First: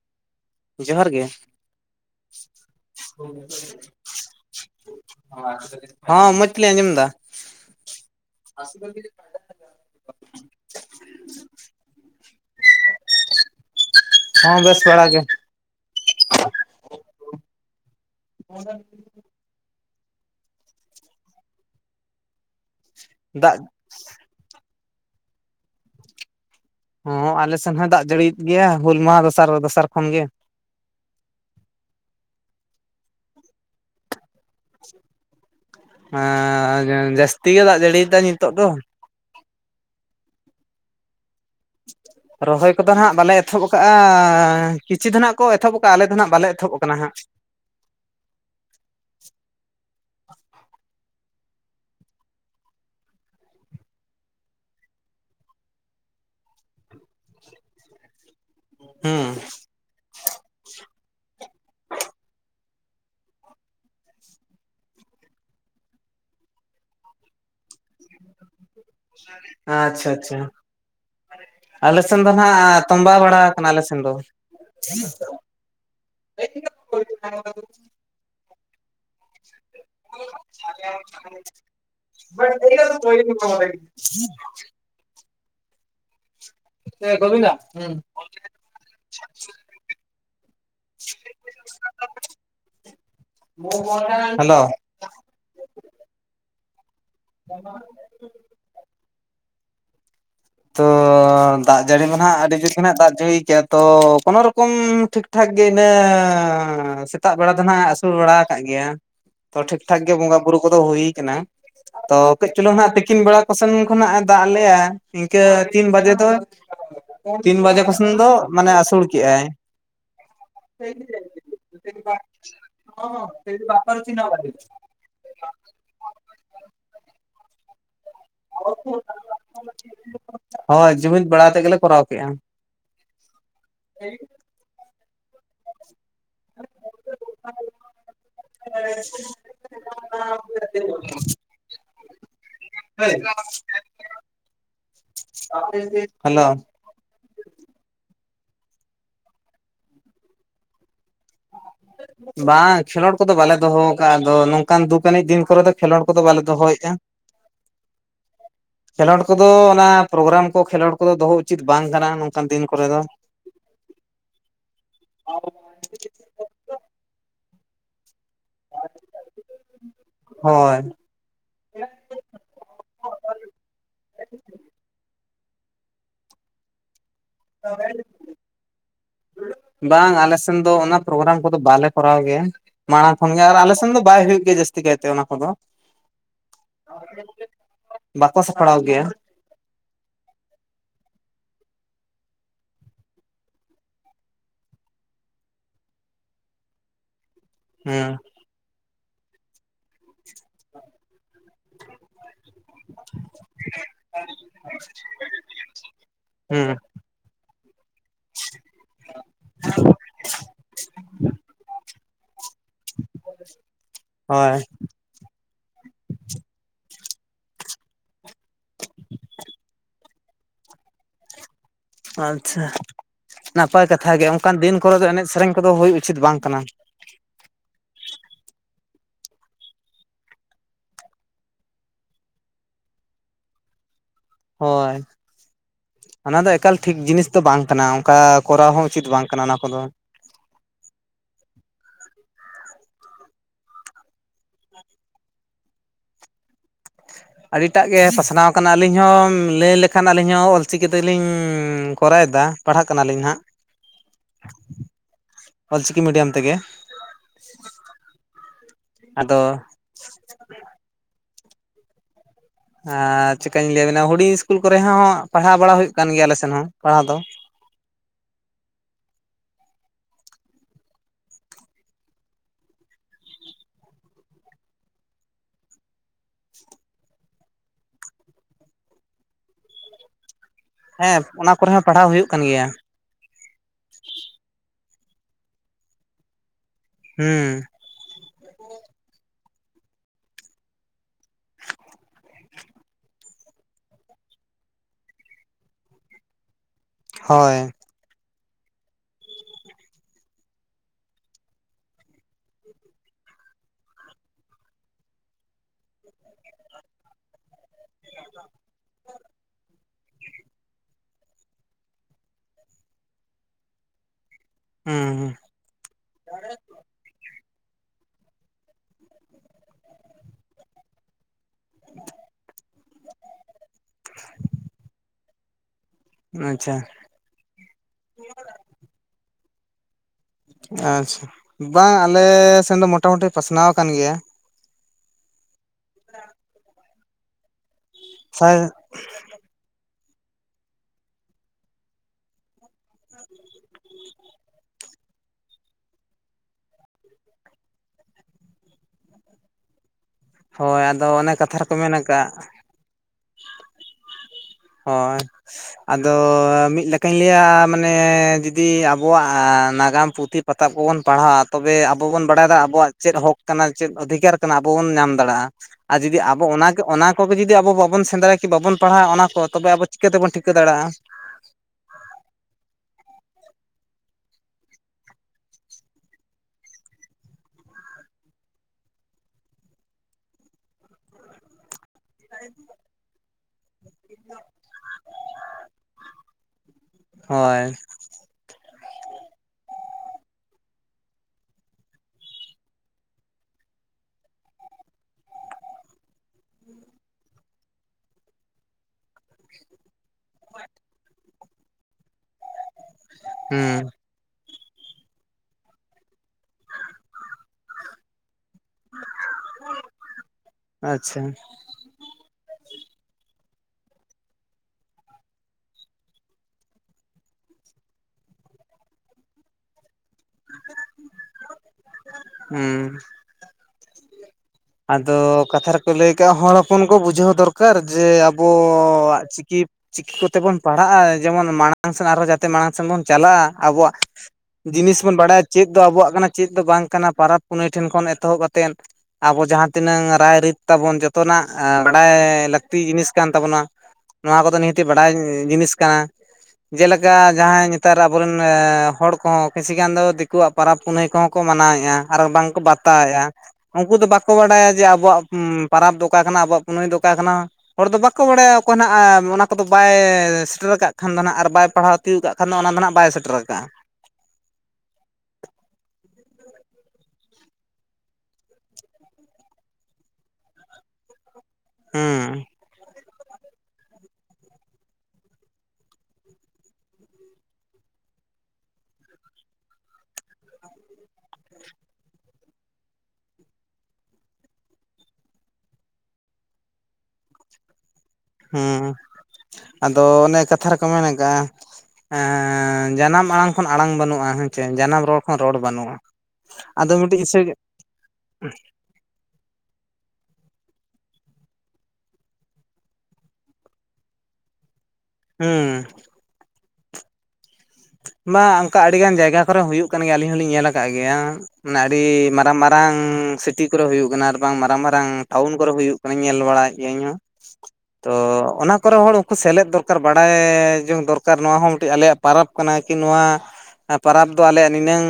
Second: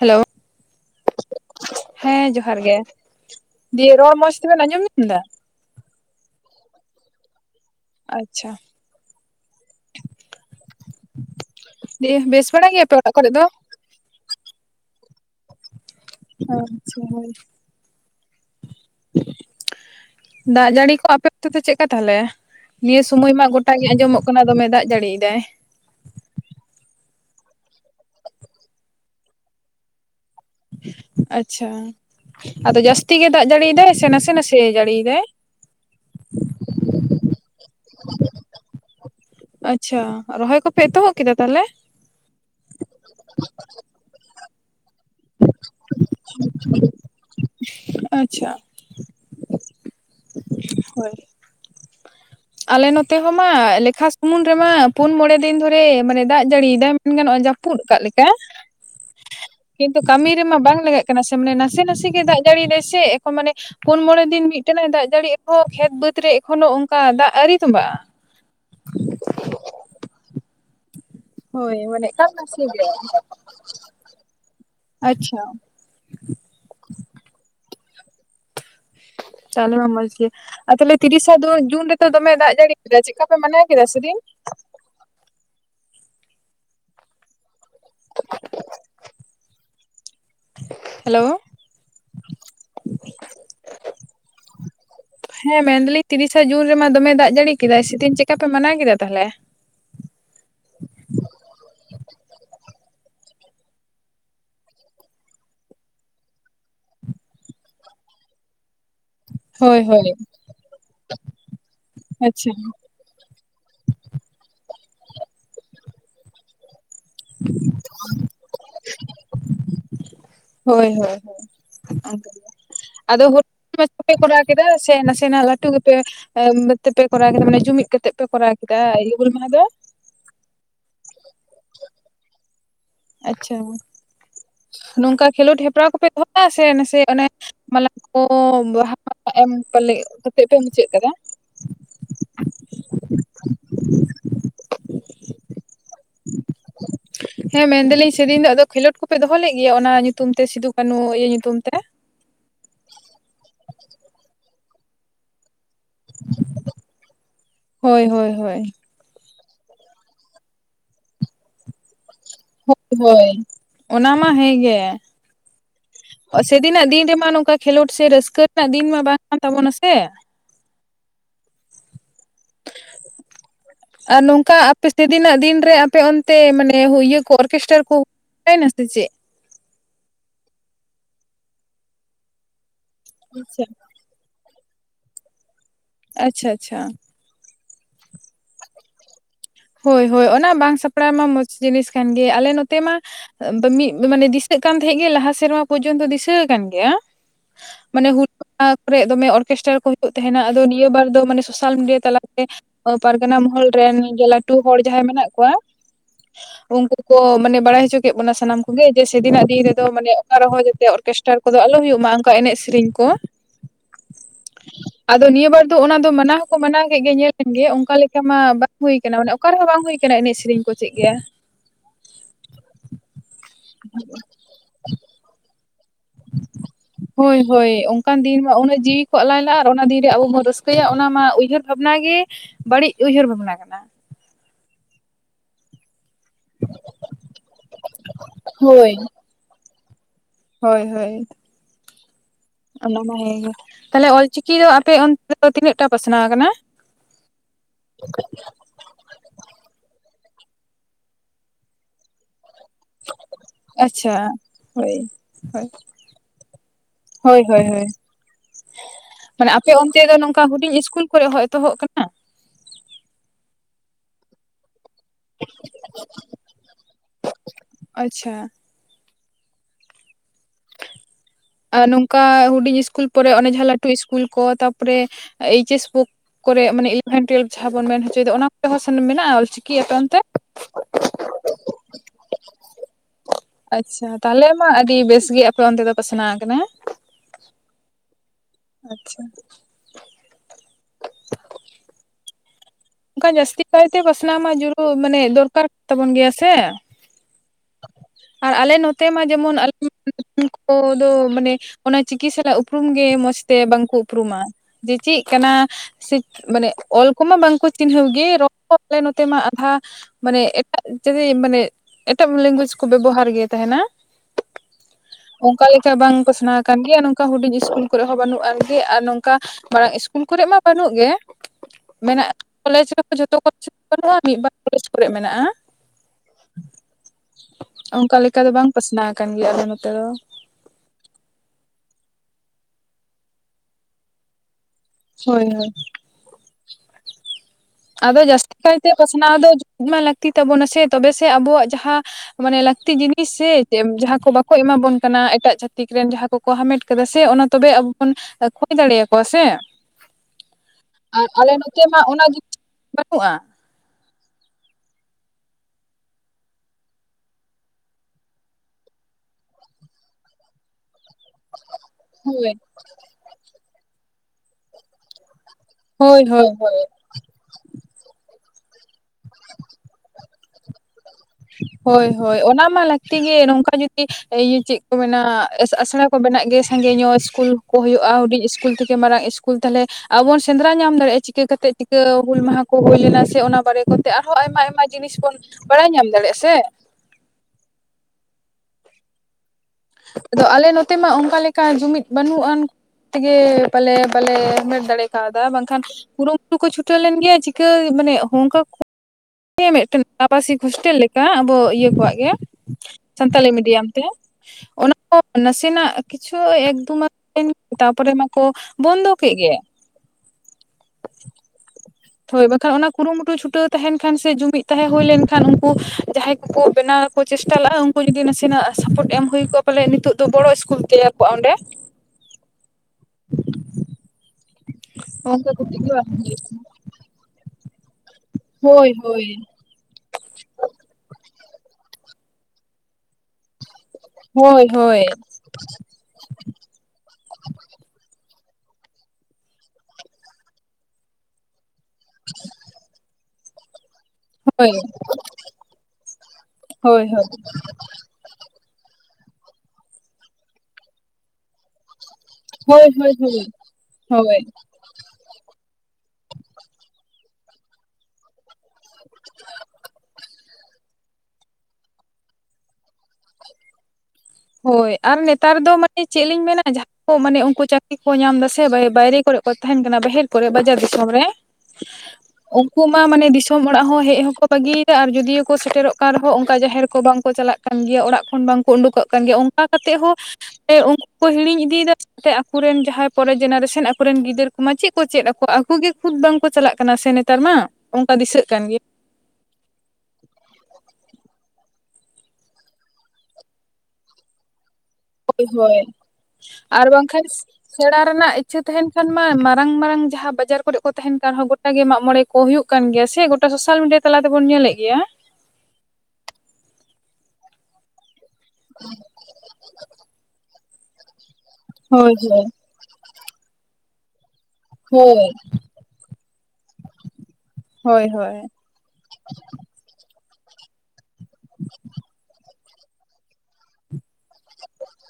ᱦᱮᱞᱳᱜ ᱡᱚᱦᱟᱨ ᱜᱮ ᱦᱮᱸ ᱡᱚᱦᱟᱨ ᱜᱮ, ᱫᱤ ᱨᱚᱲ ᱢᱚᱥ ᱛᱮᱵᱮᱱ ᱟᱸᱡᱚᱢᱮᱜ ᱫᱟ [unintelligible] ᱦᱟᱸ ᱢᱚᱡᱽ ᱛᱮᱞᱤᱧ ᱟᱸᱡᱚᱢ ᱫᱟ ᱟᱪᱪᱷᱟ [unintelligible] ᱫᱤ ᱵᱮᱥ ᱵᱟᱲᱟ ᱜᱮᱭᱟᱯᱮ ᱚᱲᱟᱜ ᱠᱚᱨᱮ ᱫᱚ ᱦᱚᱸ ᱵᱮᱥ ᱵᱟᱲᱟ ᱜᱮ ᱟᱪᱪᱷᱟ ᱦᱳᱭ [unintelligible] ᱫᱟᱜ ᱡᱟᱹᱲᱤ ᱠᱚ ᱟᱯᱮ ᱚᱱᱛᱮ ᱫᱚ ᱪᱮᱫᱞᱮᱠᱟ ᱛᱟᱦᱚᱞᱮ ᱱᱤᱭᱟᱹ ᱥᱚᱢᱚᱭ ᱢᱟ ᱫᱟᱜ ᱜᱚᱴᱟ ᱜᱮ ᱦᱮᱸ ᱟᱸᱡᱚᱢᱚᱜ ᱠᱟᱱᱟ ᱫᱚᱢᱮ ᱫᱟᱜ ᱡᱟᱹᱲᱤ ᱤᱫᱟᱭ ᱦᱚᱸ ᱦᱚᱸ ᱟᱞᱮ ᱥᱮᱱ ᱦᱚᱸᱭ ᱫᱟᱜ ᱡᱟᱹᱲᱤᱭᱮᱫ ᱜᱮᱭᱟ ᱦᱩᱞ ᱢᱟᱦᱟ ᱫᱚᱥᱟᱨ ᱫᱚᱥᱟᱨ ᱠᱷᱚᱱ ᱜᱮ ᱟᱪᱪᱷᱟ ᱟᱫᱚ ᱡᱟᱹᱥᱛᱤ ᱜᱮ ᱫᱟᱜ ᱡᱟᱹᱲᱤᱭ ᱫᱟᱭ ᱥᱮ ᱱᱟᱥᱮ ᱱᱟᱥᱮ ᱡᱟᱹᱲᱤᱭ ᱫᱟᱭ ᱦᱮᱸ... ᱡᱟᱸ ᱡᱟᱹᱥᱛᱤ ᱜᱮ ᱫᱟᱜ ᱡᱟᱹᱲᱤᱭ ᱫᱟᱭ ᱱᱤᱛᱚᱜ ᱫᱚ ᱟᱪᱪᱷᱟ ᱨᱚᱦᱚᱭ ᱠᱚᱯᱮ ᱮᱛᱚᱦᱚᱵ ᱠᱮᱫᱟ ᱛᱟᱦᱚᱞᱮ ᱨᱚᱦᱚᱭ ᱠᱚᱫᱚ ᱦᱟᱸᱜ ᱵᱟᱞᱮ ᱮᱛᱷᱚᱦᱚᱵ ᱠᱟᱜᱼᱟ... ᱠᱤᱪᱷᱤ ᱫᱚ ᱱᱟᱱᱟᱜ ᱠᱚ ᱮᱛᱚᱦᱚᱵ ᱠᱟᱜ-ᱟ ᱟᱞᱮ ᱫᱚ ᱱᱟᱦᱟᱜ ᱵᱟᱞᱮ ᱮᱛᱚᱦᱚᱵ ᱟᱠᱟᱱᱟ ᱦᱟᱜ ᱟᱪᱪᱷᱟ ᱦᱳᱭ ᱟᱞᱮ ᱱᱚᱛᱮ ᱦᱚᱸᱢᱟ ᱞᱮᱠᱷᱟ ᱥᱩᱢᱩᱱ ᱨᱮᱢᱟ ᱯᱩᱱ ᱢᱚᱬᱮ ᱫᱤᱱ ᱫᱷᱚᱨᱮ ᱢᱟᱱᱮ ᱫᱟᱜ ᱡᱟᱹᱲᱤᱭᱫᱟᱭ ᱢᱮᱱ ᱜᱟᱱᱚᱜ-ᱟ ᱡᱟᱹᱯᱩᱫ ᱟᱠᱟᱫ ᱞᱮᱠᱟ ᱦᱩᱸ ᱠᱤᱱᱛᱩ ᱠᱟᱹᱢᱤ ᱨᱮᱢᱟ ᱵᱟᱝ ᱞᱟᱜᱟᱜ ᱠᱟᱱᱟ ᱥᱮ ᱢᱟᱱᱮ ᱱᱟᱥᱮ ᱱᱟᱥᱮ ᱜᱮ ᱫᱟᱜ ᱡᱟᱹᱲᱤ ᱫᱟᱭ ᱥᱮ ᱮᱠᱷᱚᱱ ᱢᱟᱱᱮ ᱯᱩᱱ ᱢᱚᱬᱮ ᱫᱤᱱ ᱢᱤᱫᱴᱮᱱ ᱮ ᱫᱟᱜ ᱡᱟᱹᱲᱤ ᱮᱠᱷᱚᱱ ᱠᱷᱮᱛ ᱵᱟᱹᱛ ᱨᱮ ᱮᱠᱷᱚᱱᱳ ᱚᱱᱠᱟ ᱫᱟᱜ ᱟᱹᱣᱨᱤ ᱥᱟᱢᱵᱷᱟᱣᱜ-ᱟ ᱟᱪᱪᱷᱟ ᱟᱪᱪᱷᱟ ᱦᱳᱭ ᱢᱟᱱᱮ ᱟᱞᱮᱥᱮᱱ ᱮᱠᱟᱞ ᱫᱚ ᱱᱟᱥᱮ ᱷᱟᱜ ᱜᱮ ᱛᱚᱢᱵᱟ ᱵᱟᱲᱟ ᱠᱟᱱᱟ ᱞᱮ ᱥᱮᱱ ᱫᱚ [inaudible] ᱟᱪᱪᱷᱟ ᱛᱟᱦᱞᱮ ᱢᱟ ᱢᱚᱸᱡᱽ ᱜᱮ ᱟᱨ ᱛᱟᱦᱚᱞᱮ ᱛᱤᱨᱤᱥᱮ ᱫᱩ ᱡᱩᱱ ᱨᱮᱫᱚ ᱫᱚᱢᱮ ᱫᱟᱜ ᱡᱟᱹᱲᱤ ᱠᱮᱫᱟ ᱪᱮᱠᱟᱯᱮ ᱢᱟᱱᱟᱣ ᱠᱮᱫᱟ ᱥᱮᱫᱤᱱ ᱮ ᱜᱵᱤᱱᱫᱟ ᱦᱩᱸ [inaudible] [unintelligible] ᱦᱮᱞᱳ [unintelligible] ᱦᱮᱞᱳ ᱦᱮᱸ ᱢᱮᱱᱫᱟᱞᱤᱧ ᱛᱤᱨᱤᱥᱟ ᱡᱩᱱ ᱨᱮᱢᱟ ᱫᱚᱢᱮ ᱫᱟᱜ ᱡᱟᱹᱲᱤ ᱠᱮᱫᱟ ᱥᱮ ᱫᱤᱱ ᱪᱮᱫᱠᱟ ᱯᱮ ᱢᱟᱱᱟᱣ ᱠᱮᱫᱟ ᱛᱟᱦᱮᱞᱮ ᱛᱚ ᱫᱟᱜ ᱡᱟᱹᱲᱤ ᱢᱟ ᱱᱟ ᱦᱟᱸᱜ, ᱟᱹᱰᱤ ᱫᱤᱱ ᱠᱷᱚᱱᱟᱜ ᱫᱟᱜ ᱡᱟᱹᱲᱤ ᱠᱮᱜᱼᱟ, ᱛᱚ ᱠᱳᱱᱳ ᱨᱚᱠᱚᱢ ᱴᱷᱤᱠ ᱴᱷᱟᱠ ᱜᱮ ᱤᱱᱟᱹ... ᱥᱮᱛᱟᱜ ᱵᱮᱲᱟ ᱫᱚ ᱱᱟᱦᱟᱜ-ᱮ ᱟᱹᱥᱩᱲ ᱵᱟᱲᱟ ᱟᱠᱟᱫ ᱜᱮᱭᱟ ᱛᱚ ᱦᱳᱭ ᱴᱷᱤᱠᱴᱷᱟᱠ ᱦᱳᱭ ᱜᱮ ᱵᱚᱸᱜᱟ ᱵᱩᱨᱩ ᱠᱚᱫᱚ ᱦᱩᱭ ᱟᱠᱟᱱᱟ ᱛᱚ ᱠᱟᱹᱪ ᱟᱪᱪᱷᱟ ᱪᱩᱞᱩᱝ ᱦᱟᱸᱜ ᱛᱤᱠᱤᱱ ᱵᱮᱲᱟ ᱚᱠᱟᱥᱮᱱ ᱠᱷᱚᱱᱟᱜ ᱮ ᱫᱟᱜᱼᱟ ᱞᱮᱭᱟ ᱤᱱᱠᱟᱹ ᱛᱤᱱ ᱵᱟᱡᱮ ᱫᱚ ᱛᱤᱱ ᱵᱟᱡᱮ ᱠᱚᱥᱮᱱ ᱫᱚ ᱢᱟᱱᱮ ᱟᱹᱥᱩᱲ ᱠᱮᱜ-ᱟᱭ ᱦᱳᱭ ᱦᱳᱭ ᱦᱳᱭ [unintelligible] ᱟᱫᱚ ᱦᱩ ᱠᱚᱨᱟᱣ ᱠᱮᱫᱟ ᱥᱮ ᱱᱟᱥᱮᱱᱟᱜ ᱞᱟᱹᱴᱩ ᱯᱮ ᱢᱚᱸᱡᱽ ᱛᱮᱯᱮ ᱠᱚᱨᱟᱣ ᱠᱮᱫᱟ ᱢᱟᱱᱮ ᱡᱩᱢᱤᱫᱽ ᱠᱟᱛᱮᱜ ᱯᱮ ᱠᱚᱨᱟᱣ ᱠᱮᱫᱟ ᱤᱭᱟᱹ ᱦᱩᱞ ᱢᱟᱦᱟ ᱫᱚ ᱦᱳᱭ ᱡᱩᱢᱤᱫᱽ ᱵᱟᱲᱟ ᱟᱛᱮ ᱜᱮᱞᱮ ᱠᱚᱨᱟᱣ ᱠᱮᱫᱼᱟ ᱟᱪᱪᱷᱟ ᱱᱚᱝᱠᱟ ᱠᱷᱮᱞᱚᱸᱰ ᱦᱮᱯᱨᱟᱣ ᱠᱚᱯᱮ ᱫᱚᱦᱚᱭᱟ ᱥᱮ ᱱᱟᱥᱮ ᱚᱱᱮ ᱢᱟᱞᱟ ᱠᱚ ᱵᱟᱦᱟ ᱠᱚ ᱮᱢ ᱯᱟᱞᱮ ᱠᱟᱛᱮᱜ ᱯᱮ ᱢᱩᱪᱟᱹᱫ ᱠᱟᱫᱟ? ᱦᱮᱭ ᱦᱮᱞᱳ ᱦᱮᱸ ᱢᱮᱱᱫᱟᱞᱤᱧ ᱥᱮᱫᱤᱱ ᱫᱚ ᱟᱫᱚ ᱠᱷᱮᱞᱳᱰ ᱠᱚᱯᱮ ᱫᱚᱦᱚ ᱞᱮᱜ ᱜᱮᱭᱟ, ᱚᱱᱟ ᱧᱩᱛᱩᱢ ᱛᱮ ᱥᱤᱫᱩ ᱠᱟᱹᱱᱦᱩ ᱤᱭᱟᱹ ᱧᱩᱛᱩᱢ ᱛᱮ? ᱵᱟᱝ ᱠᱷᱮᱞᱳᱰ ᱠᱚᱫᱚ ᱵᱟᱞᱮ ᱫᱚᱦᱚ ᱠᱟᱜᱼᱟ ᱾ ᱟᱫᱚ ᱱᱚᱝᱠᱟᱱ ᱫᱩᱠ ᱟᱹᱱᱤᱡ ᱫᱤᱱ ᱠᱚᱨᱮ ᱫᱚ ᱠᱷᱮᱞᱳᱰ ᱠᱚᱫᱚ ᱵᱟᱞᱮ ᱫᱚᱦᱚᱭᱮᱫᱼᱟ ᱦᱳᱭ ᱦᱳᱭ ᱦᱳᱭ ᱠᱷᱮᱞᱳᱰ ᱠᱚᱫᱚ ᱚᱱᱟ ᱯᱨᱳᱜᱨᱟᱢ ᱠᱚ ᱠᱷᱮᱞᱳᱰ ᱠᱚᱫᱚ ᱫᱚᱦᱚ ᱩᱪᱤᱛ ᱵᱟᱝ ᱠᱟᱱᱟ ᱱᱚᱝᱠᱟᱱ ᱫᱤᱱ ᱠᱚᱨᱮ ᱦᱳᱭ ᱫᱚ ᱦᱳᱭ ᱚᱱᱟ ᱢᱟ ᱦᱮᱸᱜᱮ ᱥᱮᱫᱤᱱᱟᱜ ᱫᱤᱱ ᱨᱮᱢᱟ ᱱᱚᱝᱠᱟ ᱠᱷᱮᱞᱳᱰ ᱥᱮ ᱨᱟᱹᱥᱠᱟᱹ ᱨᱮᱱᱟᱜ ᱫᱤᱱ ᱢᱟ ᱵᱟᱝ ᱠᱟᱱ ᱛᱟᱵᱚᱱᱟ ᱥᱮ ᱦᱳᱭ ᱟᱨ ᱱᱚᱝᱠᱟ ᱟᱯᱮ ᱥᱮᱫᱤᱱᱟᱜ ᱫᱤᱱ ᱨᱮ ᱟᱯᱮ ᱚᱱᱛᱮ ᱢᱟᱱᱮ ᱤᱭᱟᱹ ᱠᱚ ᱠᱮᱥᱴᱟᱨ ᱠᱚᱩᱞᱟᱹᱭ ᱱᱟᱥᱮ ᱪᱮ ᱵᱟᱝ ᱟᱞᱮ ᱥᱮᱱ ᱫᱚ ᱚᱱᱟ ᱯᱨᱳᱜᱨᱟᱢ ᱠᱚᱫᱚ ᱵᱟᱞᱮ ᱠᱚᱨᱟᱣ ᱜᱮᱭᱟ ᱾ ᱢᱟᱲᱟᱝ ᱠᱷᱚᱱᱜᱮ ᱟᱨ ᱟᱪᱪᱷᱟ ᱟᱞᱮ ᱥᱮᱱ ᱫᱚ ᱵᱟᱭ ᱦᱩᱭᱩᱜ ᱜᱮᱭᱟ ᱡᱟᱹᱥᱛᱤ ᱠᱟᱭᱛᱮ ᱚᱱᱟ ᱠᱚᱫᱚ ᱟᱪᱪᱷᱟ-ᱟᱪᱪᱷᱟ ᱾ ᱵᱟᱠᱚ ᱥᱟᱯᱲᱟᱣ ᱜᱮᱭᱟ ᱦᱳᱭ ᱦᱳᱭ ᱚᱱᱟ ᱵᱟᱝ ᱥᱟᱯᱲᱟᱣ ᱢᱟ ᱢᱚᱡᱽ ᱡᱤᱱᱤᱥ ᱠᱟᱱ ᱜᱮ ᱟᱞᱮ ᱱᱚᱛᱮ ᱢᱟ ᱢᱤᱫ ᱢᱟᱱᱮ ᱫᱤᱥᱟᱹᱜ ᱠᱟᱱ ᱛᱮᱦᱮᱸᱜ ᱜᱮ, ᱞᱟᱦᱟ ᱥᱮᱨᱢᱟ ᱯᱚᱨᱡᱚᱱᱛᱚ ᱫᱤᱥᱟᱹ ᱠᱟᱱ ᱜᱮᱭᱟ ᱾ ᱢᱟᱱᱮ ᱦᱩᱸ ᱦᱩ ᱚᱱᱟ ᱠᱚᱨᱮ ᱫᱚᱢᱮ ᱚᱨᱠᱮᱥᱴᱟᱨ ᱠᱚ ᱦᱩᱭᱩᱜ ᱛᱮᱦᱮᱸᱱᱟ ᱾ ᱟᱫᱚ ᱱᱤᱭᱟᱹ ᱵᱟᱨ ᱫᱚ ᱢᱟᱱᱮ ᱥᱳᱥᱟᱞ ᱢᱤᱰᱤᱭᱟ ᱛᱟᱞᱟᱛᱮ ᱯᱟᱨᱜᱟᱱᱟ ᱢᱚᱦᱚᱞ ᱨᱮᱱ ᱞᱟᱹᱴᱩ ᱦᱚᱲ ᱡᱟᱦᱟᱸᱭ ᱢᱮᱱᱟᱜ ᱠᱚᱣᱟ ᱦᱩᱸ ᱩᱱ ᱩᱱᱠᱩ ᱠᱚ ᱢᱟᱱᱮ ᱵᱟᱲᱟᱭ ᱦᱚᱪᱚ ᱠᱚ ᱠᱮᱜ ᱵᱚᱱᱟ ᱥᱟᱱᱟᱢ ᱠᱚᱜᱮ, ᱡᱮ ᱥᱮᱫᱤᱱᱟᱜ ᱫᱤᱱ ᱨᱮᱫᱚ ᱢᱟᱱᱮ ᱚᱠᱟ ᱨᱮᱦᱚᱸ ᱡᱟᱛᱮ ᱚᱨᱠᱮᱥᱴᱟᱨ ᱠᱚᱫᱚ ᱟᱞᱚ ᱦᱩᱭᱩᱜᱼᱢᱟ, ᱚᱱᱠᱟ ᱮᱱᱮᱡ ᱥᱮᱨᱮᱧ ᱠᱚ ᱾ ᱦᱳᱭ ᱟᱫᱚ ᱱᱤᱭᱟᱹ ᱵᱟᱨ ᱫᱚ ᱚᱱᱟ ᱫᱚ ᱢᱟᱱᱟᱣ ᱦᱚᱸᱠᱚ ᱢᱟᱱᱟᱣ ᱠᱮᱫ ᱜᱮ ᱧᱮᱞ ᱠᱮᱫᱜᱮ ᱚᱱᱠᱟ ᱞᱮᱠᱟ ᱢᱟ ᱵᱟᱝ ᱦᱩᱭ ᱟᱠᱟᱱᱟ ᱢᱟᱱᱮ ᱚᱠᱟ ᱨᱮᱦᱚᱸ ᱵᱟᱝ ᱦᱩᱭ ᱠᱟᱱᱟ ᱮᱱᱮᱡ ᱥᱮᱨᱮᱧ ᱠᱚ ᱪᱮᱜ ᱜᱮ ᱾ ᱟᱪᱪᱷᱟ ᱱᱟᱯᱟᱭ ᱠᱟᱛᱷᱟ ᱜᱮ, ᱚᱱᱠᱟᱱ ᱫᱤᱱ ᱠᱚᱨᱮ ᱫᱚ ᱮᱱᱮᱡ ᱥᱮᱨᱮᱧ ᱠᱚᱫᱚ ᱦᱩᱭ ᱩᱪᱤᱛ ᱵᱟᱝ ᱠᱟᱱᱟ ᱾ ᱦᱳᱭ-ᱦᱳᱭ ᱚᱱᱠᱟᱱ ᱫᱤᱱ ᱢᱟ ᱩᱱᱟᱹᱜ ᱡᱤᱣᱤ ᱠᱚ ᱟᱞᱟᱭ ᱞᱟᱜᱼᱟ, ᱟᱨ ᱚᱱᱟ ᱫᱤᱱ ᱨᱮ ᱟᱵᱚ ᱵᱚᱱ ᱨᱟᱹᱥᱠᱟᱹᱭᱟ ᱚᱱᱟ ᱢᱟ ᱩᱭᱦᱟᱹᱨ ᱵᱷᱟᱵᱽᱱᱟ ᱜᱮ ᱵᱟᱹᱲᱤᱡ ᱩᱭᱦᱟᱹᱨ ᱵᱷᱟᱵᱽᱱᱟ ᱠᱟᱱᱟ ᱦᱳᱭ ᱚᱱᱟ ᱫᱚ ᱮᱠᱟᱞ ᱴᱷᱤᱠ ᱡᱤᱱᱤᱥ ᱫᱚ ᱵᱟᱝ ᱠᱟᱱᱟ ᱚᱱᱠᱟ ᱠᱚᱨᱟᱣ ᱦᱚᱸ ᱦᱳᱭ ᱩᱪᱤᱛ ᱵᱟᱝ ᱠᱟᱱᱟ ᱚᱱᱟ ᱠᱚᱫᱚ ᱦᱳᱭ ᱦᱳᱭ ᱚᱱᱟ ᱢᱟ ᱦᱮᱸᱜᱮ ᱛᱟᱦᱞᱮ ᱚᱞᱪᱤᱠᱤ ᱫᱚ ᱟᱯᱮ ᱚᱱᱛᱮ ᱫᱚ, ᱛᱤᱱᱟᱹᱜ ᱴᱟ ᱯᱟᱥᱱᱟᱣ ᱠᱟᱱᱟ? ᱟᱹᱰᱤᱴᱟᱜ ᱜᱮ ᱯᱟᱥᱱᱟᱣ ᱠᱟᱱᱟ ᱟᱹᱞᱤᱧ ᱦᱚᱸ ᱞᱟᱹᱭ ᱞᱮᱠᱷᱟᱱ ᱟᱹᱞᱤᱧ ᱦᱚᱸ ᱚᱞᱪᱤᱠᱤ ᱛᱮᱜᱮᱞᱤᱧ ᱠᱚᱨᱟᱣᱫᱟ ᱾ ᱟᱪᱪᱷᱟ ᱦᱳᱭ-ᱦᱳᱭ ᱾ ᱚᱞᱪᱤᱠᱤ ᱢᱤᱰᱤᱭᱟᱢ ᱛᱮᱜᱮ ᱦᱳᱭᱻᱦᱳᱭᱻᱦᱳᱭ, ᱟᱫᱚ ᱢᱟᱱᱮ ᱟᱯᱮ ᱚᱱᱛᱮ ᱫᱚ ᱱᱚᱝᱠᱟ ᱦᱩᱰᱤᱧ ᱤᱥ ᱤᱥᱠᱩᱞ ᱠᱚᱨᱮ ᱦᱚᱸ ᱮᱛᱚᱦᱚᱜ ᱠᱟᱱᱟ ᱾ ᱟᱨ ᱪᱤᱠᱠᱟᱹᱧ ᱞᱟᱹᱭᱟᱵᱮᱱᱟ ᱦᱩᱰᱤᱧ ᱤᱥᱠᱩᱞ ᱠᱚᱨᱮ ᱦᱚᱸ ᱯᱟᱲᱦᱟᱣ ᱵᱟᱲᱟ ᱦᱩᱭᱩᱜ ᱠᱟᱱ ᱜᱮᱭᱟ ᱟᱞᱮ ᱥᱮᱱ ᱦᱚᱸ ᱯᱟᱲᱦᱟᱣ ᱫᱚ ᱟᱪᱪᱷᱟ ᱟᱨ ᱱᱚᱝᱠᱟ ᱦᱩᱰᱤᱧ ᱤᱥᱠᱩᱞ ᱯᱚᱨᱮ, ᱚᱱᱮ ᱡᱟᱦᱟᱸ ᱞᱟᱹᱴᱩ ᱤᱥᱠᱩᱞ ᱠᱚ ᱛᱟᱨᱯᱚᱨᱮ ᱮᱭᱤᱪ ᱮᱥ ᱠᱚ ᱠᱚᱨᱮ ᱢᱟᱱᱮ ᱤᱞᱮᱵᱷᱮᱱ ᱴᱩᱭᱮᱞᱵᱷ ᱡᱟᱦᱟᱸ ᱵᱚᱱ ᱢᱮᱱ ᱦᱚᱪᱚᱭᱮᱫᱟ ᱚᱱᱟ ᱠᱚᱨᱮ ᱦᱚᱸ ᱢᱮᱱᱟᱜᱼᱟ ᱚᱞᱪᱤᱠᱤ ᱮᱯᱮ ᱚᱱ ᱛᱮ ᱦᱮᱸ ᱚᱱᱟ ᱠᱚᱨᱮ ᱦᱚᱸ ᱯᱟᱲᱦᱟᱣ ᱦᱩᱭᱩᱜ ᱠᱟᱱ ᱜᱮᱭᱟ ᱟᱪᱪᱷᱟ ᱛᱟᱦᱞᱮ ᱢᱟ ᱟᱹᱰᱤ ᱵᱮᱥ ᱜᱮ ᱟᱯᱮ ᱚᱱᱛᱮ ᱫᱚ ᱯᱟᱥᱱᱟᱣ ᱟᱠᱟᱱᱟ ᱦᱮᱸ ᱟᱪᱪᱷᱟ ᱚᱱᱠᱟ ᱡᱟᱹᱥᱛᱤ ᱠᱟᱭᱛᱮ ᱯᱟᱥᱱᱟᱣ ᱢᱟ ᱡᱩᱨᱩ ᱢᱟᱱᱮ ᱫᱚᱨᱠᱟᱨ ᱛᱟᱵᱚᱱ ᱜᱮᱭᱟ ᱥᱮ ᱦᱳᱭ ᱟᱨ ᱟᱞᱮ ᱱᱚᱛᱮ ᱢᱟ ᱡᱮᱢᱚᱱ ᱩᱱᱠᱩ ᱫᱚ ᱢᱟᱱᱮ ᱚᱱᱟ ᱪᱤᱠᱤ ᱥᱟᱞᱟᱜ ᱩᱯᱨᱩᱢ ᱜᱮ ᱢᱚᱸᱡᱽ ᱛᱮ ᱵᱟᱝᱠᱚ ᱩᱯᱨᱩᱢᱟ ᱡᱮ ᱪᱮᱫ ᱠᱟᱱᱟ ᱥᱮ ᱢᱟᱱᱮ ᱚᱞ ᱠᱚᱢᱟ ᱵᱟᱝᱠᱚ ᱪᱤᱱᱦᱟᱹᱣ ᱜᱮ [unintelligible] ᱟᱞᱮ ᱱᱚᱛᱮ ᱢᱟ ᱟᱫᱷᱟ ᱢᱟᱱᱮ ᱮᱴᱟᱜ ᱡᱟᱹᱫᱤ ᱢᱟᱱᱮ ᱮᱴᱟᱜ ᱞᱮᱝᱜᱽᱣᱮᱡᱽ ᱠᱚ ᱵᱮᱵᱚᱦᱟᱨ ᱜᱮ ᱛᱟᱦᱮᱸᱱᱟ ᱦᱩᱸᱦᱩᱸ ᱳᱱᱠᱟ ᱞᱮᱠᱟ ᱵᱟᱝ ᱯᱟᱥᱱᱟᱣ ᱟᱠᱟᱱ ᱜᱮᱭᱟ ᱱᱳᱝᱠᱟ ᱦᱩᱰᱤᱧ ᱤᱥᱠᱩᱞ ᱠᱚᱨᱮ ᱦᱚᱸ ᱵᱟᱹᱱᱩᱜ ᱟᱨ ᱱᱚᱝᱠᱟ ᱢᱟᱲᱟᱝ ᱥᱠᱩᱞ ᱠᱚᱨᱮ ᱢᱟ ᱵᱟᱹᱱᱩᱜ ᱜᱮ ᱢᱮᱱᱟᱜᱼᱟ ᱠᱚᱞᱮᱡᱽ ᱨᱮᱫᱚ ᱡᱚᱛᱚ ᱠᱚ ᱵᱟᱹᱱᱩᱜᱼᱟ ᱢᱤᱫ ᱵᱟᱨ ᱠᱚᱞᱮᱡᱽ ᱠᱚᱨᱮᱜ ᱢᱮᱱᱟᱜᱼᱟ ᱟᱪᱪᱷᱟ ᱚᱱᱠᱟ ᱞᱮᱠᱟ ᱫᱚ ᱵᱟᱝ ᱯᱟᱥᱱᱟᱣ ᱟᱠᱟᱱ ᱜᱮᱭᱟ ᱟᱞᱮ ᱱᱚᱛᱮ ᱫᱚ ᱟᱪᱪᱷᱟ ᱵᱟᱝ ᱟᱞᱮ ᱥᱮᱱ ᱫᱚ ᱢᱚᱴᱟᱢᱩᱴᱤ ᱯᱟᱥᱱᱟᱣ ᱟᱠᱟᱱ ᱜᱮᱭᱟ ᱦᱳᱭ ᱦᱳᱭ ᱟᱫᱚ ᱡᱟᱹᱥᱛᱤ ᱥᱟᱭ ᱠᱟᱭᱛᱮ ᱯᱟᱥᱱᱟᱣ ᱫᱚ ᱡᱩ ᱢᱟ ᱞᱟᱹᱠᱛᱤ ᱛᱟᱵᱚᱱᱟ ᱥᱮ ᱛᱚᱵᱮ ᱥᱮ ᱟᱵᱚᱣᱟᱜ ᱡᱟᱦᱟᱸ ᱢᱟᱱᱮ ᱞᱟᱹᱠᱛᱤ ᱡᱤᱱᱤᱥ ᱥᱮ ᱡᱟᱦᱟᱸ ᱠᱚ ᱵᱟᱠᱚ ᱮᱢᱟ ᱵᱚᱱ ᱠᱟᱱᱟ ᱮᱴᱟᱜ ᱪᱷᱟᱹᱛᱤᱠ ᱨᱮᱱ ᱡᱟᱦᱟᱸ ᱠᱚ ᱦᱟᱢᱮᱴ ᱠᱟᱫᱟ ᱥᱮ ᱚᱱᱟ ᱛᱚᱵᱮ ᱟᱵᱚ ᱵᱚᱱ ᱠᱷᱚᱭ ᱫᱟᱲᱮ ᱟᱠᱚᱣᱟ ᱥᱮ ᱦᱳᱭ ᱟᱫᱚ ᱟᱨ ᱚᱱᱮ ᱟᱞᱮ ᱠᱟᱛᱷᱟ ᱨᱮᱠᱚ ᱱᱚᱛᱮ ᱢᱮᱱ ᱢᱟ ᱚᱱᱟ ᱟᱠᱟᱜ ᱡᱤᱱᱤᱥ ᱵᱟᱹᱱᱩᱜᱼᱟ ᱦᱳᱭ ᱟᱫᱚ ᱢᱤᱫ ᱞᱮᱠᱟᱹᱧ ᱞᱟᱹᱭᱟ ᱢᱟᱱᱮ ᱫᱤᱫᱤ ᱟᱵᱚᱣᱟᱜ ᱱᱟᱜᱟᱢ ᱯᱩᱛᱷᱤ ᱯᱚᱛᱟᱵᱽ ᱠᱚᱵᱚᱱ ᱯᱟᱲᱦᱟᱣᱟ ᱛᱚᱵᱮ ᱟᱵᱚ ᱵᱚᱱ ᱦᱳᱭ ᱵᱟᱲᱟᱭᱮᱫᱟ ᱟᱵᱚᱣᱟᱜ ᱪᱮᱫ ᱦᱚᱸᱠ ᱠᱟᱱᱟ ᱪᱮᱫ ᱚᱫᱷᱤᱠᱟᱨ ᱠᱟᱱᱟ ᱟᱵᱚ ᱵᱚᱱ ᱧᱟᱢ ᱫᱟᱲᱮᱭᱟᱜᱼᱟ ᱟᱨ ᱡᱩᱫᱤ ᱦᱳᱭ ᱟᱵᱚ ᱦᱳᱭ ᱦᱳᱭ ᱚᱱᱟ ᱜᱮ ᱚᱱᱟ ᱠᱚᱜᱮ ᱡᱩᱫᱤ ᱵᱟᱵᱚᱱ ᱥᱮᱫᱽᱨᱟᱭᱟ ᱡᱩᱫᱤ ᱵᱟᱵᱚᱱ ᱯᱟᱲᱦᱟᱜᱼᱟ ᱚᱱᱟ ᱠᱚ ᱛᱚᱵᱮ ᱟᱵᱚ ᱪᱤᱠᱟᱹ ᱛᱮᱵᱚᱱ ᱴᱷᱤᱠᱟᱹ ᱫᱟᱲᱮᱭᱟᱜᱼᱟ ᱦᱳᱭ ᱦᱳᱭ ᱚᱱᱟ ᱢᱟ ᱞᱟᱹᱠᱛᱤ ᱜᱮ ᱱᱚᱝᱠᱟ ᱡᱩᱫᱤ ᱤᱭᱟᱹ ᱪᱮᱫ ᱠᱚ ᱢᱮᱱᱟ ᱟᱥᱲᱟ ᱠᱚ ᱵᱮᱱᱟᱜ ᱜᱮ ᱥᱟᱸᱜᱮ ᱧᱚᱜ ᱤᱥᱠᱩᱞ ᱠᱚ ᱦᱩᱭᱩᱜᱼᱟ ᱦᱩᱰᱤᱧ ᱤᱥᱠᱩᱞ ᱛᱷᱮᱠᱮ ᱢᱟᱨᱟᱝ ᱤᱥᱠᱩᱞ ᱛᱟᱦᱚᱞᱮ ᱟᱵᱚ ᱵᱚᱱ ᱥᱮᱸᱫᱽᱨᱟ ᱧᱟᱢ ᱫᱟᱲᱮᱭᱟᱜᱼᱟ ᱪᱤᱠᱟᱹ ᱠᱟᱛᱮᱫ ᱪᱤᱠᱟᱹ ᱦᱩᱞ ᱢᱟᱦᱟ ᱠᱚ ᱦᱩᱭ ᱞᱮᱱᱟ ᱥᱮ ᱚᱱᱟ ᱵᱟᱨᱮ ᱠᱚᱛᱮ ᱟᱨᱦᱚᱸ ᱟᱭᱢᱟ ᱟᱭᱢᱟ ᱡᱤᱱᱤᱥ ᱵᱚᱱ ᱵᱟᱲᱟᱭ ᱧᱟᱢ ᱫᱟᱲᱮᱭᱟᱜᱼᱟ ᱥᱮ ᱦᱳᱭ ᱟᱫᱚ ᱟᱞᱮ ᱱᱚᱛᱮ ᱢᱟ ᱳᱱᱠᱟ ᱞᱮᱠᱟ ᱡᱩᱢᱤᱫ ᱵᱟᱹᱱᱩᱜᱼᱟᱱ ᱛᱮᱜᱮ ᱯᱟᱞᱮ ᱵᱟᱞᱮ ᱦᱟᱢᱮᱴ ᱫᱟᱲᱮ ᱠᱟᱣᱫᱟ ᱵᱟᱝᱠᱷᱟᱱ ᱠᱩᱨᱩᱢᱩᱴᱩ ᱠᱚ ᱪᱷᱩᱴᱟᱹᱣ ᱞᱮᱱ ᱜᱮᱭᱟ ᱪᱤᱠᱟᱹ ᱢᱟᱱᱮ ᱱᱚᱝᱠᱟ ᱢᱤᱫᱴᱮᱱ ᱟᱵᱟᱥᱤᱠ ᱦᱳᱥᱴᱮᱞ ᱞᱮᱠᱟ ᱟᱵᱚ ᱤᱭᱟᱹ ᱠᱚᱣᱟᱜ ᱜᱮ ᱥᱟᱱᱛᱟᱞᱤ ᱦᱩᱸ ᱢᱤᱰᱤᱭᱟᱢ ᱛᱮ ᱚᱱᱟ ᱱᱟᱥᱮᱱᱟᱜ ᱠᱤᱪᱷᱩ ᱮᱠᱫᱩ ᱛᱟᱨᱯᱚᱨᱮ ᱱᱳᱠᱳ ᱵᱚᱱᱫᱚ ᱠᱮᱫ ᱜᱮ ᱟᱪᱪᱷᱟ ᱦᱳᱭ ᱵᱟᱠᱷᱟᱱ ᱚᱱᱟ ᱠᱩᱨᱩᱢᱩᱴᱩ ᱪᱷᱩᱴᱟᱹᱣ ᱛᱟᱦᱮᱸᱱ ᱠᱷᱟᱱ ᱥᱮ ᱡᱩᱢᱤᱫ ᱛᱟᱦᱮᱸ ᱦᱩᱭ ᱞᱮᱱᱠᱷᱟᱱ ᱩᱱᱠᱩ ᱡᱟᱦᱟᱸᱭ ᱠᱚ ᱠᱚ ᱵᱮᱱᱟᱣ ᱠᱚ ᱪᱮᱥᱴᱟ ᱞᱟᱜᱼᱟ ᱩᱱᱠᱩ ᱡᱩᱫᱤ ᱱᱟᱥᱮᱱᱟᱜ ᱥᱟᱯᱳᱴ ᱮᱢ ᱦᱩᱭ ᱠᱚᱜᱼᱟ ᱯᱟᱞᱮ ᱱᱤᱛᱚᱜ ᱫᱚ ᱵᱚᱲᱚ ᱥᱤᱥᱠᱩᱞ ᱠᱮᱭᱟ ᱠᱚ ᱚᱸᱰᱮ ᱦᱩᱸ ᱟᱫᱚ ᱚᱱᱠᱟ ᱠᱟᱛᱷᱟ ᱠᱟᱛᱮ ᱨᱮᱠᱚ ᱜᱮ ᱵᱟᱝ ᱞᱟᱹᱭ ᱦᱩᱭ ᱠᱟᱫᱼᱟ ᱦᱚᱲ ᱦᱚᱯᱚᱱ ᱠᱚ ᱵᱩᱡᱷᱟᱹᱣ ᱫᱚᱨᱠᱟᱨ ᱡᱮ ᱠᱟᱱᱟ᱾ ᱦᱳᱭ ᱟᱵᱚᱣᱟᱜ ᱦᱳᱭ ᱪᱤᱠᱤ ᱪᱤᱠᱤ ᱠᱚᱛᱮ ᱵᱚᱱ ᱯᱟᱲᱦᱟᱜᱼᱟ ᱡᱮᱢᱚᱱ ᱢᱟᱲᱟᱝ ᱥᱮᱱ ᱟᱨᱦᱚᱸ ᱡᱟᱛᱮ ᱢᱟᱲᱟᱝ ᱥᱮᱱ ᱵᱚᱱ ᱪᱟᱞᱟᱜᱼᱟ ᱟᱵᱚᱣᱟᱜ ᱦᱳᱭ ᱦᱳᱭ ᱡᱤᱱᱤᱥ ᱵᱚᱱ ᱦᱳᱭ ᱵᱟᱲᱟᱭᱟ ᱪᱮᱫ ᱫᱚ ᱟᱵᱚᱣᱟᱜ ᱠᱟᱱᱟ ᱪᱮᱫ ᱫᱚ ᱵᱟᱝ ᱠᱟᱱᱟ ᱯᱟᱨᱟᱵᱽ ᱯᱩᱱᱟᱹᱭ ᱴᱷᱮᱱ ᱠᱷᱚᱱ ᱮᱛᱚᱦᱚᱵ ᱟᱛᱮᱱ᱾ ᱟᱵᱚ ᱡᱟᱦᱟᱸ ᱛᱤᱱᱟᱹᱝ ᱨᱟᱭ ᱨᱤᱛ ᱛᱟᱵᱚᱱ ᱡᱚᱛᱚᱱᱟᱜ ᱵᱟᱰᱟᱭ ᱞᱟᱹᱠᱛᱤ ᱡᱤᱱᱤᱥ ᱠᱟᱱ ᱛᱟᱵᱚᱱᱟ, ᱱᱚᱣᱟ ᱠᱚᱫᱚ ᱱᱤᱦᱟᱹᱛᱤ ᱵᱟᱰᱟᱭ ᱡᱤᱱᱤᱥ ᱠᱟᱱᱟ, ᱦᱳᱭ ᱡᱮᱞᱮᱠᱟ ᱦᱳᱭ ᱡᱟᱦᱟᱸᱭ ᱱᱮᱛᱟᱨ ᱟᱵᱚᱨᱮᱱ ᱦᱚᱲ ᱠᱚᱦᱚᱸ ᱠᱤᱪᱷᱤ ᱜᱟᱱ ᱫᱚ ᱫᱤᱠᱩᱣᱟᱜ ᱯᱟᱨᱟᱵᱽ ᱯᱩᱱᱟᱹᱭ ᱠᱚᱦᱚᱸ ᱠᱚ ᱢᱟᱱᱟᱣᱮᱫᱼᱟ᱾ ᱟᱨ ᱵᱟᱝ ᱠᱚ ᱦᱳᱭ ᱵᱟᱛᱟᱣᱮᱫᱼᱟ ᱦᱳᱭ ᱩᱝᱠᱩ ᱫᱚ ᱵᱟᱠᱚ ᱦᱳᱭ ᱵᱟᱰᱟᱭᱟ ᱡᱮ ᱟᱵᱚᱣᱟᱜ ᱯᱟᱨᱟᱵᱽ ᱫᱚ ᱚᱠᱟ ᱠᱟᱱᱟ, ᱟᱵᱚᱣᱟᱜ ᱯᱩᱱᱟᱹᱭ ᱫᱚ ᱚᱠᱟ ᱠᱟᱱᱟ, ᱦᱚᱲ ᱫᱚ ᱵᱟᱠᱚ ᱵᱟᱰᱟᱭᱟ᱾ ᱠᱚᱭ ᱱᱟᱦᱟᱜ ᱚᱱᱟ ᱠᱚᱫᱚ ᱵᱟᱭ ᱥᱮᱴᱮᱨ ᱠᱟᱜ ᱠᱷᱟᱱ ᱫᱚ ᱱᱟᱦᱟᱜ ᱟᱨ ᱵᱟᱭ ᱯᱟᱲᱦᱟᱣ ᱛᱤᱭᱳᱜ ᱠᱟᱜ ᱠᱷᱟᱱ ᱫᱚ ᱚᱱᱟ ᱫᱚ ᱱᱟᱜ ᱵᱟᱭ ᱥᱮᱴᱮᱨ ᱠᱟᱜᱼᱟ᱾ ᱦᱳᱭ ᱟᱨ ᱱᱮᱛᱟᱨ ᱫᱚ ᱢᱟᱱᱮ ᱪᱮᱜ ᱞᱤᱧ ᱢᱮᱱᱟ ᱡᱟᱦ ᱠᱚ ᱢᱟᱱᱮ ᱩᱝᱠᱩ ᱪᱟᱹᱠᱨᱤ ᱠᱚ ᱧᱟᱢ ᱫᱟᱥᱮ ᱵᱟᱭᱨᱮ ᱠᱚᱨᱮ ᱠᱚ ᱛᱟᱦᱮᱱ ᱠᱟᱱᱟ ᱵᱟᱦᱮᱨ ᱠᱚᱨᱮ ᱵᱟᱡᱟᱨ ᱫᱤᱥᱚᱢ ᱨᱮ ᱦᱩᱸ ᱩᱱᱠᱩᱢ ᱢᱟ ᱢᱟᱱᱮ ᱫᱤᱥᱚᱢ ᱚᱲᱟᱜ ᱦᱚᱸ ᱦᱮᱡ ᱦᱚᱸᱠᱚ ᱵᱟᱹᱜᱤ ᱮᱫᱟ ᱟᱨ ᱡᱩᱫᱤᱭᱟᱹᱠᱚ ᱥᱮᱴᱮᱨᱚᱜ ᱠᱟᱱ ᱨᱮᱦᱚᱸ ᱚᱱᱠᱟ ᱡᱟᱦᱮᱨ ᱠᱚ ᱵᱟᱝᱠᱚ ᱪᱟᱞᱟᱜ ᱠᱟᱱᱟ ᱠᱟᱱ ᱜᱮᱭᱟ ᱚᱲᱟᱜ ᱠᱷᱚᱱ ᱵᱟᱝᱠᱚ ᱩᱰᱩᱠᱚᱜ ᱠᱟᱱ ᱜᱮᱭᱟ ᱚᱱᱠᱟ ᱠᱟ ᱠᱟᱛᱮᱫ ᱦᱚᱸ ᱩᱱᱠᱩ ᱠᱚ ᱦᱤᱲᱤᱧ ᱤᱫᱤᱭᱮᱫᱟ ᱛᱮ ᱟᱠᱚᱨᱮᱱ ᱡᱟᱦᱟᱸᱭ ᱯᱚᱨᱮ ᱡᱮᱱᱟᱨᱮᱥᱮᱱ ᱟᱠᱚᱨᱮᱱ ᱜᱤᱫᱟᱹᱨ ᱠᱚᱢᱟ ᱪᱮᱫ ᱠᱚ ᱪᱮᱫ ᱟᱠᱩ-ᱟ, ᱟᱠᱚ ᱜᱮ ᱠᱷᱩᱫ ᱵᱟᱝᱠᱚ ᱪᱟᱞᱟᱜ ᱠᱟᱱᱟ ᱥᱮ ᱱᱮᱛᱟᱨ ᱢᱟ ᱚᱱᱠᱟ ᱫᱤᱥᱟᱹᱜ ᱠᱟᱱ ᱜᱮᱭᱟ ᱦᱮᱸ ᱟᱫᱚ ᱚᱱᱮ ᱠᱟᱛᱷᱟ ᱨᱮᱠᱚ ᱢᱮᱱ ᱠᱟᱜᱼᱟ᱾ ᱦᱮᱸᱻᱡᱟᱱᱟᱢ ᱟᱲᱟᱝ ᱠᱷᱚᱱ ᱟᱲᱟᱝ ᱵᱟᱹᱱᱩᱜᱼᱟ ᱦᱮᱸ ᱪᱮ, ᱡᱟᱱᱟᱢ ᱨᱚᱲ ᱠᱷᱚᱱ ᱦᱳᱭ ᱨᱚᱲ ᱦᱳᱭ ᱵᱟᱹᱱᱩᱜᱼᱟ ᱟᱨ ᱟᱫᱚ ᱢᱤᱫ ᱴᱤᱡ ᱵᱟᱝᱠᱷᱟᱱ ᱥᱟᱹᱜᱟᱹᱭ ᱥᱮᱬᱟ ᱨᱮᱱᱟᱜ ᱤᱪᱷᱟᱹ ᱛᱟᱦᱮᱱ ᱠᱷᱟᱱ ᱢᱟ ᱢᱟᱨᱟᱝ ᱢᱟᱨᱟᱝ ᱡᱟᱦᱟᱸ ᱵᱟᱡᱟᱨ ᱠᱚᱨᱮ ᱠᱚ ᱛᱟᱸᱦᱮᱱ ᱠᱟᱱ ᱨᱮᱦᱚᱸ ᱜᱚᱴᱟ ᱜᱮ ᱢᱟᱜᱽᱢᱚᱬᱮ ᱠᱚ ᱦᱩᱭᱩᱜ ᱠᱟᱱ ᱜᱮᱭᱟ ᱥᱮ ᱜᱚᱴᱟ ᱥᱳᱥᱟᱞ ᱢᱤᱰᱤᱭᱟ ᱛᱟᱞᱟ ᱛᱮᱵᱚᱱ ᱧᱮᱞᱮᱫ ᱜᱮᱭᱟ ᱦᱩᱸ ᱵᱟᱝ ᱚᱱᱠᱟ ᱟᱹᱰᱤ ᱜᱟᱱ ᱡᱟᱭᱜᱟ ᱠᱚᱨᱮ ᱦᱩᱭᱩᱜᱭ ᱠᱟᱱ ᱜᱮᱭᱟ ᱟᱹᱞᱤᱧ ᱦᱚᱞᱤᱧ ᱧᱮᱞ ᱟᱠᱟᱫ ᱜᱮᱭᱟ ᱢᱟᱱᱮ ᱟᱹᱰᱤ ᱦᱳᱭ ᱦᱳᱭ ᱢᱟᱨᱟᱝ ᱢᱟᱨᱟᱝ ᱢᱟᱨᱟᱝ ᱥᱤᱴᱤ ᱠᱚᱨᱮ ᱦᱩᱭᱩᱜ ᱠᱟᱱᱟ ᱟᱨ ᱵᱟᱝ ᱢᱟᱨᱟᱝ ᱢᱟᱨᱟᱝ ᱦᱳᱭ ᱴᱟᱣᱩᱱ ᱠᱚᱨᱮ ᱦᱩᱭᱩᱜ ᱠᱟᱱᱟ ᱧᱮᱞ ᱵᱟᱲᱟᱭᱮᱫ ᱜᱮᱭᱟ ᱤᱧᱦᱚᱸ ᱦᱳᱭ ᱛᱚ ᱦᱳᱭ ᱚᱱᱟ ᱠᱚᱨᱮ ᱦᱚᱲ ᱩᱱᱠᱩ ᱥᱮᱞᱮᱫ ᱫᱚᱨᱠᱟᱨ ᱥᱚᱨᱠᱟᱨ ᱵᱟᱲᱟᱭ ᱡᱚᱝ ᱫᱚᱨᱠᱟᱨ ᱱᱚᱶᱟ ᱦᱚᱸ ᱢᱤᱫ ᱴᱤᱡ ᱟᱞᱮᱭᱟᱜ ᱯᱟᱨᱟᱵᱽ ᱠᱟᱱᱟ ᱠᱤ ᱱᱚᱪᱟ ᱯᱟᱨᱟᱵᱽ ᱛᱚ ᱟᱞᱮᱭᱟᱜ ᱱᱤᱱᱟᱹᱝ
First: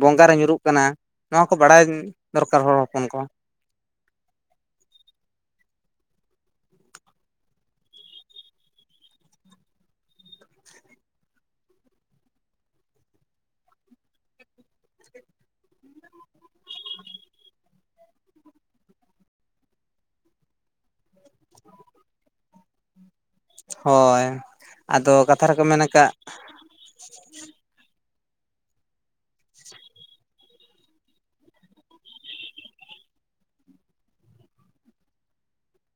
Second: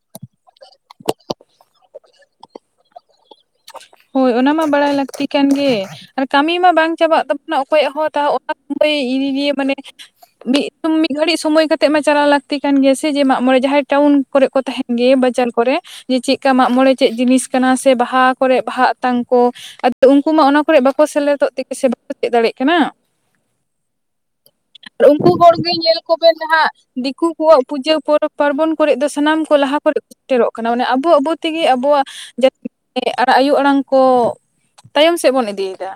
ᱵᱚᱸᱜᱟ ᱨᱮ ᱧᱩᱨᱩᱜ ᱠᱟᱱᱟ ᱱᱚᱣᱟ ᱠᱚ ᱵᱟᱲᱟᱭ ᱫᱚᱨᱠᱟᱨ ᱦᱚᱲ ᱦᱚᱯᱚᱱ ᱠᱚ ᱦᱳᱭ ᱚᱱᱟ ᱢᱟ ᱵᱟᱲᱟᱭ ᱞᱟᱹᱠᱛᱤ ᱠᱟᱱ ᱜᱮ ᱟᱨ ᱠᱟᱹᱢᱤ ᱢᱟ ᱵᱟᱝ ᱪᱟᱵᱟᱜ ᱛᱟᱵᱚᱱᱟ ᱚᱠᱚᱭᱟᱜ ᱦᱚᱸ ᱚᱱᱟ ᱥᱚᱢᱚᱭᱤᱭᱮ ᱢᱟᱱᱮ ᱢᱤᱫ ᱢᱤᱫ ᱜᱷᱟᱹᱲᱤᱡ ᱥᱚᱢᱚᱭ ᱠᱟᱛᱮᱜ ᱢᱟ ᱪᱟᱞᱟᱣ ᱞᱟᱹᱠᱛᱤ ᱠᱟᱱ ᱜᱮᱭᱟ ᱥᱮ ᱡᱮ ᱢᱟᱜᱽᱢᱚᱬᱮ ᱡᱟᱦᱟᱸᱭ ᱴᱟᱣᱩᱱ ᱠᱚᱨᱮ ᱠᱚ ᱛᱟᱸᱦᱮᱱ ᱜᱮ ᱵᱟᱡᱟᱨ ᱠᱚᱨᱮ ᱡᱮ ᱪᱮᱫᱠᱟ ᱢᱟᱜᱽᱢᱚᱬᱮ ᱪᱮᱫ ᱡᱤᱱᱤᱥ ᱠᱟᱱᱟ ᱥᱮ ᱵᱟᱦᱟ ᱠᱚᱨᱮ ᱵᱟᱦᱟ ᱠᱟᱱ ᱠᱚ ᱟᱫᱚ ᱩᱱᱠᱩ ᱢᱟ ᱚᱱᱟ ᱠᱚᱨᱮ ᱵᱟᱠᱚ ᱥᱮᱞᱮᱫᱚᱜ ᱛᱮ ᱥᱮ ᱵᱟᱠᱚ ᱪᱮᱫ ᱫᱟᱲᱮᱭᱟᱜ ᱠᱟᱱᱟ ᱦᱳᱭ ᱟᱫᱚ ᱩᱱᱠᱩ ᱠᱟᱛᱷᱟ ᱦᱚᱲ ᱨᱮᱠᱚ ᱜᱮ ᱢᱮᱱ ᱧᱮᱞ ᱟᱠᱟᱫ ᱠᱚᱵᱮᱱ ᱦᱟᱸᱜ ᱫᱤᱠᱩ ᱠᱚᱣᱟᱜ ᱯᱩᱡᱟᱹ ᱯᱚᱨᱚᱵᱽ ᱯᱟᱨᱵᱚᱱ ᱠᱚᱨᱮᱫ ᱫᱚ ᱥᱟᱱᱟᱢ ᱠᱚ ᱞᱟᱦᱟ ᱠᱚᱨᱮ ᱥᱮᱴᱮᱨᱚᱜ ᱠᱟᱱᱟ ᱢᱟᱱᱮ ᱟᱵᱚ ᱟᱵᱚ ᱛᱮᱜᱮ ᱟᱵᱚᱣᱟᱜ ᱡᱟᱹᱛᱤ [unintelligible] ᱟᱭᱳ ᱟᱲᱟᱝ ᱠᱚ ᱛᱟᱭᱚᱢ ᱥᱮᱫ ᱵᱚᱱ ᱤᱫᱤᱭᱮᱫᱟ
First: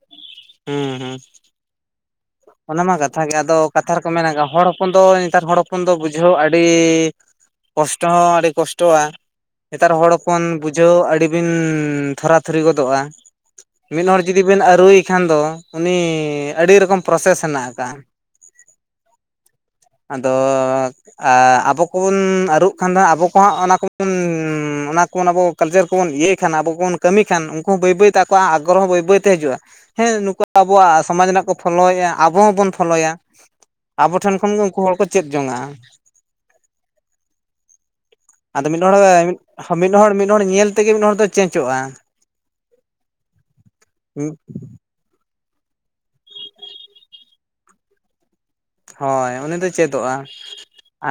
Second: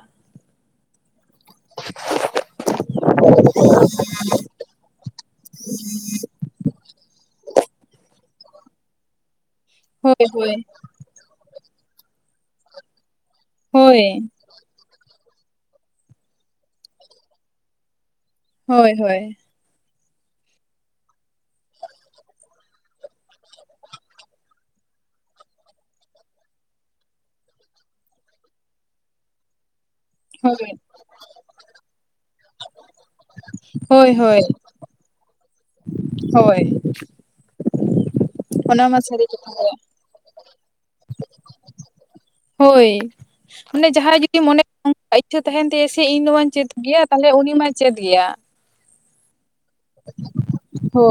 ᱦᱩᱸ ᱦᱩᱸ [inaudible] ᱚᱱᱟ ᱢᱟ ᱠᱟᱛᱷᱟ ᱜᱮ ᱟᱫᱚ ᱠᱟᱛᱷᱟ ᱨᱮᱠᱚ ᱢᱮᱱᱜᱟ ᱦᱚᱲ ᱦᱚᱯᱚᱱ ᱫᱚ ᱱᱮᱛᱟᱨ ᱦᱚᱲ ᱦᱚᱯᱚᱱ ᱫᱚ ᱵᱩᱡᱷᱟᱹᱣ ᱟᱹᱰᱤ ᱠᱚᱥᱴᱚ ᱦᱚᱸ ᱟᱹᱰᱤ ᱠᱚᱥᱴᱚ ᱠᱚᱥᱴᱚᱜᱼᱟ ᱱᱮᱛᱟᱨ ᱦᱚᱲ ᱦᱳᱭ ᱦᱚᱯᱚᱱ ᱦᱳᱭ ᱵᱩᱡᱷᱟᱹᱣ ᱟᱹᱰᱤ ᱵᱤᱱ ᱛᱷᱚᱨᱟ ᱛᱷᱩᱨᱤ ᱜᱚᱫᱚᱜᱼᱟ ᱢᱤᱫ ᱦᱚᱲ ᱦᱳᱭ ᱡᱩᱫᱤ ᱵᱤᱱ ᱟᱹᱨᱩᱭ ᱠᱷᱟᱱ ᱫᱚ ᱩᱱᱤ ᱟᱹᱰᱤ ᱨᱚᱠᱚᱢ ᱯᱨᱚᱥᱮᱥ ᱦᱮᱱᱟᱜ ᱟᱠᱟᱜᱼᱟ ᱦᱳᱭ ᱦᱳᱭ ᱟᱫᱚ ᱻᱻ ᱮᱻ ᱟᱵᱚ ᱠᱚᱵᱚᱱ ᱟᱹᱨᱩ ᱠᱷᱟᱱ ᱫᱚ ᱦᱟᱸᱜ ᱟᱵᱚ ᱠᱚ ᱦᱟᱸᱜ ᱚᱱᱟ [unintelligible] ᱠᱚᱵᱚᱱ ᱚᱱᱟ ᱠᱚ ᱟᱵᱚ ᱠᱟᱞᱪᱟᱨ ᱠᱚᱵᱚᱱ ᱤᱭᱟᱹᱭ ᱠᱷᱟᱱ ᱟᱵᱚ ᱠᱚᱵᱚᱱ ᱠᱟᱹᱢᱤ ᱠᱷᱟᱱ ᱩᱱᱠᱩ ᱦᱚᱸ ᱵᱟᱹᱭ ᱵᱟᱹᱭ ᱛᱮ ᱟᱠᱚᱣᱟᱜ ᱟᱜᱽᱜᱨᱚ ᱦᱚᱸ ᱵᱟᱹᱭ ᱵᱟᱹᱭ ᱛᱮ ᱦᱤᱡᱩᱜᱼᱟ᱾ ᱦᱮᱸ ᱱᱩᱠᱩ ᱦᱳᱭ ᱟᱵᱚᱣᱟᱜ ᱥᱚᱢᱟᱡᱽ ᱨᱮᱱᱟᱜ ᱠᱚ ᱯᱷᱳᱞᱳᱭᱮᱫᱼᱟ, ᱟᱵᱚ ᱦᱚᱸᱵᱚᱱ ᱯᱷᱳᱞᱳᱭᱟ, ᱦᱳᱭ ᱟᱵᱚ ᱴᱷᱮᱱ ᱦᱳᱭ ᱠᱷᱚᱱ ᱜᱮ ᱩᱱᱠᱩ ᱩᱱᱠᱩ ᱦᱚᱲ ᱠᱚ ᱪᱮᱫ ᱡᱚᱝᱼᱟ᱾ ᱦᱳᱭ [inaudible] ᱟᱫᱚ ᱢᱤᱫ ᱦᱚᱲ ᱢᱟ ᱥᱟᱹᱨᱤ ᱠᱟᱛᱷᱟ ᱜᱮ ᱢᱤᱫ ᱦᱚᱲ ᱢᱤᱫ ᱦᱚᱲ ᱧᱮᱞ ᱛᱮᱜᱮ ᱢᱤᱫ ᱦᱚᱲ ᱫᱚ ᱪᱮᱸᱪᱚᱜᱼᱟ᱾ ᱦᱳᱭ ᱢᱟᱱᱮ ᱡᱟᱦᱟᱸ ᱢᱚᱱᱮ ᱚᱝ ᱤᱪᱪᱷᱟᱹ ᱛᱟᱦᱮᱱ ᱛᱟᱭᱟ ᱥᱮ ᱤᱧ ᱱᱟᱣᱟᱧ ᱪᱮᱫ ᱜᱮᱭᱟ ᱛᱟᱦᱮᱞᱮ ᱩᱱᱤᱢᱟᱭ ᱪᱮᱫ ᱜᱮᱭᱟ ᱦᱳᱭ ᱩᱱᱤᱫᱭ ᱪᱮᱫᱚᱜᱼᱟ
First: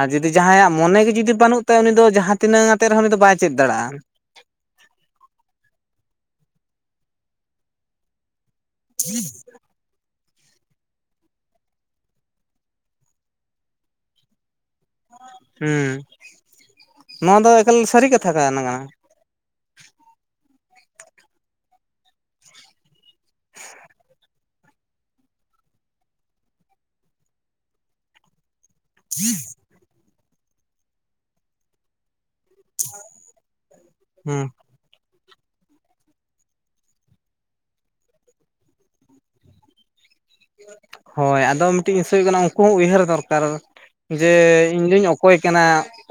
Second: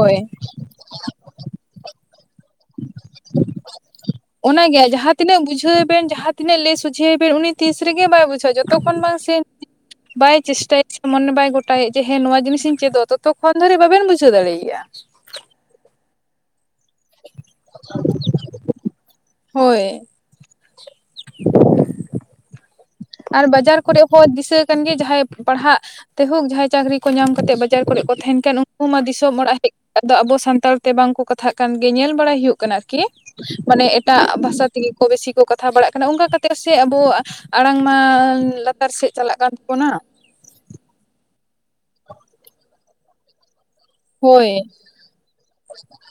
ᱟᱨ ᱡᱩᱫᱤ ᱡᱟᱦᱟᱸᱭᱟᱜ ᱢᱚᱱᱮ ᱜᱮ ᱡᱩᱫᱤ ᱵᱟᱹᱱᱩᱜ ᱩᱱᱤ ᱫᱚ ᱡᱟᱦᱟᱸ ᱛᱤᱱᱟᱹᱜ ᱟᱛᱮ ᱨᱮᱦᱚ ᱩᱱᱤ ᱫᱚ ᱵᱟᱭ ᱪᱮᱫ ᱫᱟᱲᱮᱼᱟ ᱚᱱᱟ ᱜᱮ ᱡᱟᱦᱟᱸ ᱛᱤᱱᱟᱹᱜ ᱵᱩᱡᱷᱟᱹᱣᱮ ᱵᱤᱱ ᱡᱟᱦᱟᱸ ᱛᱤᱱᱟᱹᱜ ᱞᱟᱹᱭ ᱥᱩᱡᱷᱟᱹᱭᱮ ᱵᱤᱱ ᱩᱱᱤ ᱛᱤᱥ ᱨᱮᱜᱮ ᱵᱟᱭ ᱵᱩᱡᱷᱟᱹᱣᱟ ᱡᱚᱛᱚ ᱛᱚᱠᱷᱚᱱ ᱵᱟᱝ ᱥᱮ [unintelligible] ᱵᱟᱭ ᱪᱮᱥᱴᱟᱭᱟ ᱥᱮ ᱢᱚᱱᱮ ᱵᱟᱭ ᱜᱚᱴᱟᱭᱮᱫ ᱡᱮ ᱦᱮᱸ ᱱᱚᱣᱟ ᱡᱤᱱᱤᱥ ᱤᱧ ᱪᱮᱫᱚᱜ ᱛᱚᱛᱚ ᱠᱷᱚᱱ ᱫᱷᱟᱹᱨᱤᱡ ᱵᱟᱵᱤᱱ ᱵᱩᱡᱷᱟᱹ ᱫᱟᱲᱮᱭᱟᱜᱼᱟ ᱦᱩᱸ ᱱᱚᱶᱟ ᱫᱚ ᱮᱠᱟᱞ ᱥᱟᱹᱨᱤ ᱠᱟᱛᱷᱟ ᱠᱟᱱᱟ ᱚᱱᱟᱜ ᱦᱳᱭ ᱟᱨ ᱵᱟᱡᱟᱨ ᱠᱚᱨᱮ ᱦᱚᱸ ᱫᱤᱥᱟᱹ ᱠᱟᱱ ᱜᱮ ᱡᱟᱦᱟᱸᱭ ᱯᱟᱲᱦᱟᱜ ᱛᱮ ᱦᱳᱠ ᱡᱟᱦᱟᱸᱭ ᱪᱟᱹᱠᱨᱤ ᱠᱚ ᱧᱟᱢ ᱠᱟᱛᱮᱫ ᱵᱟᱡᱟᱨ ᱠᱚᱨᱮᱜ ᱠᱚ ᱛᱟᱦᱮᱱ ᱠᱟᱱ ᱩᱱᱠᱩ ᱩᱱᱠᱩ ᱢᱟ ᱫᱤᱥᱚᱢ ᱚᱲᱟᱜ ᱦᱮᱡ ᱠᱟᱛᱮ ᱫᱚ ᱟᱵᱚ ᱥᱟᱱᱛᱟᱲ ᱛᱮ ᱵᱟᱝᱠᱚ ᱠᱟᱛᱷᱟᱜ ᱠᱟᱱ ᱜᱮ ᱧᱮᱞ ᱵᱟᱲᱟᱭ ᱦᱩᱭᱩᱜ ᱠᱟᱱᱟ᱾ ᱱᱚᱝᱠᱟ ᱟᱨᱠᱤ ᱢᱟᱱᱮ ᱮᱴᱟᱜ ᱦᱩᱸ ᱵᱷᱟᱥᱟ ᱛᱮ, ᱫᱤᱠᱩ ᱛᱮᱜᱮ ᱠᱚ ᱵᱮᱥᱤ ᱠᱚ ᱠᱟᱛᱷᱟ ᱵᱟᱲᱟᱜ ᱠᱟᱱᱟ ᱚᱱᱠᱟ ᱠᱟᱛᱮ ᱥᱮ ᱟᱵᱚᱣᱟᱜ ᱟᱲᱟᱝ ᱢᱟ ᱞᱟᱛᱟᱨ ᱥᱮᱫ ᱪᱟᱞᱟᱜ ᱠᱟᱱ ᱛᱟᱵᱚᱱᱟ᱾ ᱦᱳᱭ ᱟᱫᱚ ᱢᱤᱫᱴᱤᱡᱤᱥᱳ ᱠᱟᱱᱟ ᱩᱱᱠᱩ ᱦᱚᱸ ᱩᱭᱟᱦᱟᱹᱨ ᱫᱚᱨᱠᱟᱨ ᱡᱮ ᱦᱳᱭ ᱤᱧᱫᱳᱧ ᱚᱠᱚᱭ ᱠᱟᱱᱟ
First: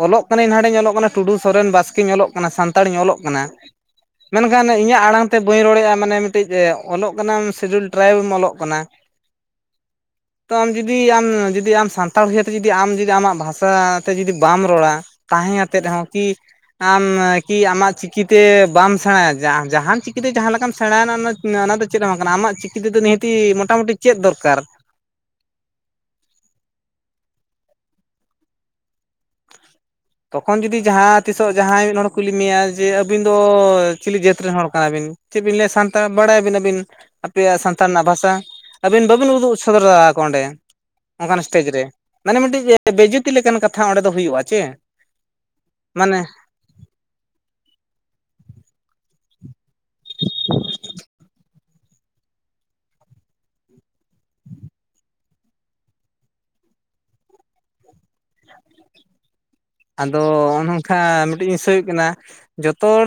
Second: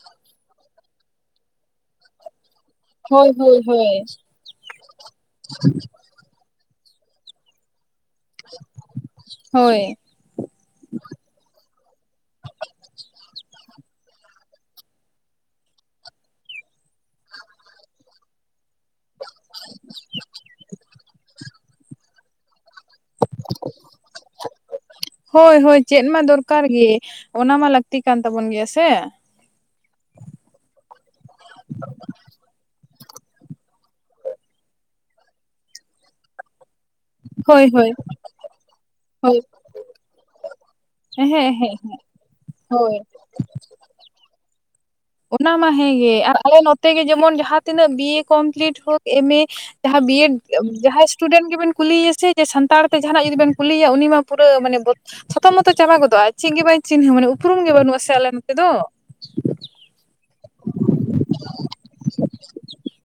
ᱚᱞᱚᱜ ᱠᱟᱱᱟᱱᱟᱹᱧ ᱦᱰᱮᱧ ᱚᱞᱚᱜ ᱠᱟᱱᱟ ᱴᱩᱰᱩ ᱥᱚᱨᱮᱱ ᱵᱟᱥᱠᱮᱧ ᱚᱞᱚᱜ ᱠᱟᱱᱟ ᱥᱟᱱᱛᱟᱲ ᱥᱛᱟᱲᱤᱧ ᱚᱞᱚᱜ ᱦᱳᱭ ᱠᱟᱱᱟ ᱦᱳᱭ ᱦᱳᱭ ᱢᱮᱱᱠᱷᱟᱱ ᱤᱧᱟᱹᱜ ᱟᱲᱟᱝ ᱛᱮ ᱵᱟᱹᱧ ᱨᱚᱲᱮᱫᱼᱟ ᱢᱟᱱᱮ ᱚᱞᱚᱜ ᱠᱟᱱᱟᱢ ᱥᱤᱰᱩᱞ ᱴᱨᱟᱭᱤᱵ ᱮᱢ ᱚᱞᱚᱜ ᱠᱟᱱᱟ ᱦᱳᱭ ᱛᱚ ᱟᱢ ᱡᱩᱫᱤ ᱟᱢ ᱡᱩᱫᱤ ᱟᱢ ᱥᱟᱱᱛᱟᱲ ᱤᱭᱟᱹᱛᱮ ᱡᱩᱫᱤ ᱟᱢ ᱡᱩᱫᱤ ᱟᱢᱟᱜ ᱵᱷᱟᱥᱟ ᱛᱮ ᱡᱩᱫᱤ ᱵᱟᱢ ᱨᱚᱲᱟ ᱛᱟᱦᱮᱸ ᱟᱛᱮ ᱦᱚᱸ ᱠᱤ ᱟᱢ ᱠᱤ ᱟᱢᱟᱜ ᱪᱤᱠᱤᱛᱮ ᱵᱟᱢ ᱥᱮᱬᱟᱭᱟ ᱡᱟᱦᱟᱱ ᱪᱤᱠᱤᱛᱮ ᱡᱟᱦᱟᱸ ᱞᱮᱠᱟᱢ ᱥᱮᱬᱟᱭᱱᱟ ᱚᱱᱟ ᱫᱚ ᱪᱮᱫ ᱦᱚᱸ ᱵᱟᱝ ᱠᱟᱱᱟ ᱟᱢᱟᱜ ᱪᱤᱠᱤ ᱛᱚ ᱱᱤᱦᱟᱹᱛᱤ ᱢᱚᱴᱟᱢᱩᱴᱤ ᱪᱮᱫ ᱫᱚᱨᱠᱟᱨ ᱦᱳᱭ ᱦᱳᱭ ᱪᱮᱫ ᱢᱟ ᱫᱚᱨᱠᱟᱨ ᱜᱮ ᱚᱱᱟ ᱢᱟ ᱞᱟᱹᱠᱛᱤ ᱠᱟᱱ ᱛᱟᱵᱚᱱ ᱜᱮᱭᱟ ᱥᱮ ᱛᱚᱠᱷᱚᱱ ᱡᱩᱫᱤ ᱡᱟᱦᱟᱸ ᱛᱤᱥᱚᱜ ᱡᱟᱦᱟᱸᱭ ᱢᱤᱫ ᱦᱚᱲ ᱠᱩᱞᱤ ᱢᱮᱭᱟ ᱡᱮ ᱟᱹᱵᱤᱱ ᱫᱚ ᱪᱤᱞᱤ ᱡᱟᱹᱛ ᱨᱮᱱ ᱦᱚᱲ ᱠᱟᱱᱟᱵᱤᱱ ᱪᱮᱫ ᱵᱤᱱ ᱞᱟᱹᱭᱟ ᱥᱟᱱᱛᱟᱲ ᱵᱟᱲᱟᱭᱟᱵᱤᱱ ᱟᱹᱵᱤᱱ ᱟᱯᱮᱭᱟᱜ ᱦᱳᱭ ᱥᱟᱱᱛᱟᱲ ᱦᱳᱭ ᱨᱮᱱᱟᱜ ᱵᱷᱟᱥᱟ? ᱟᱹᱵᱤᱱ ᱵᱟᱹᱵᱤᱱ ᱦᱳᱭ ᱩᱫᱩᱜ ᱥᱚᱫᱚᱨ ᱫᱟᱭᱮ ᱟᱠᱚ ᱚᱸᱰᱮ ᱦᱮᱸ ᱚᱱᱠᱟᱱ ᱮᱥᱴᱮᱡ ᱦᱮᱸ ᱨᱮ ᱢᱟᱱᱮ ᱢᱤᱫᱴᱤᱡ ᱦᱳᱭ ᱮ ᱵᱮᱡᱟᱹᱛ ᱛᱤ ᱞᱮᱠᱟᱱ ᱠᱟᱛᱷᱟ ᱚᱸᱰᱮ ᱫᱚ ᱦᱩᱭᱩᱜᱼᱟ ᱪᱮ? ᱚᱱᱟ ᱢᱟ ᱦᱮᱸᱜᱮ ᱢᱟᱱᱮ ᱟᱨ ᱟᱞᱮ ᱱᱚᱛᱮ ᱜᱮ ᱡᱮᱢᱚᱱ ᱡᱟᱦᱟᱸ ᱛᱤᱱᱟᱹᱜ ᱵᱤᱭᱮ ᱠᱚᱢᱯᱞᱤᱴ ᱦᱳᱠ ᱮᱢᱮ ᱡᱟᱦᱟᱸ ᱵᱤᱭᱮᱰ ᱡᱟᱦᱟᱸᱭ ᱥᱴᱩᱰᱮᱱᱴ ᱜᱮᱵᱮᱱ ᱠᱩᱞᱤᱭᱮ ᱥᱮ ᱡᱮ ᱥᱟᱱᱛᱟᱲ ᱛᱮ ᱡᱟᱦᱟᱱᱟᱜ ᱡᱩᱫᱤ ᱵᱮᱱ ᱠᱩᱞᱤᱭᱮᱭᱟ ᱩᱱᱤᱢᱟ ᱯᱩᱨᱟᱹ ᱢᱟᱱᱮ ᱵᱚᱛ ᱪᱷᱚᱛᱚᱼᱢᱚᱛᱚ ᱪᱟᱵᱟ ᱜᱚᱫᱚᱜᱼᱟ ᱪᱤᱜ ᱜᱮ ᱵᱟᱭ ᱪᱤᱱᱦᱟᱹ ᱢᱟᱱᱮ ᱩᱯᱨᱩᱢ ᱜᱮ ᱵᱟᱹᱱᱩᱜᱼᱟ ᱥᱮ ᱟᱞᱮ ᱱᱚᱛᱮ ᱫᱚ᱾ ᱟᱫᱚ ᱚ-ᱱᱚᱝᱠᱷᱟ ᱢᱤᱫᱴᱮᱡ ᱤᱥᱤᱥᱟᱹ ᱩᱜ ᱠᱟᱱᱟ ᱡᱚᱛᱚ ᱦᱚᱲ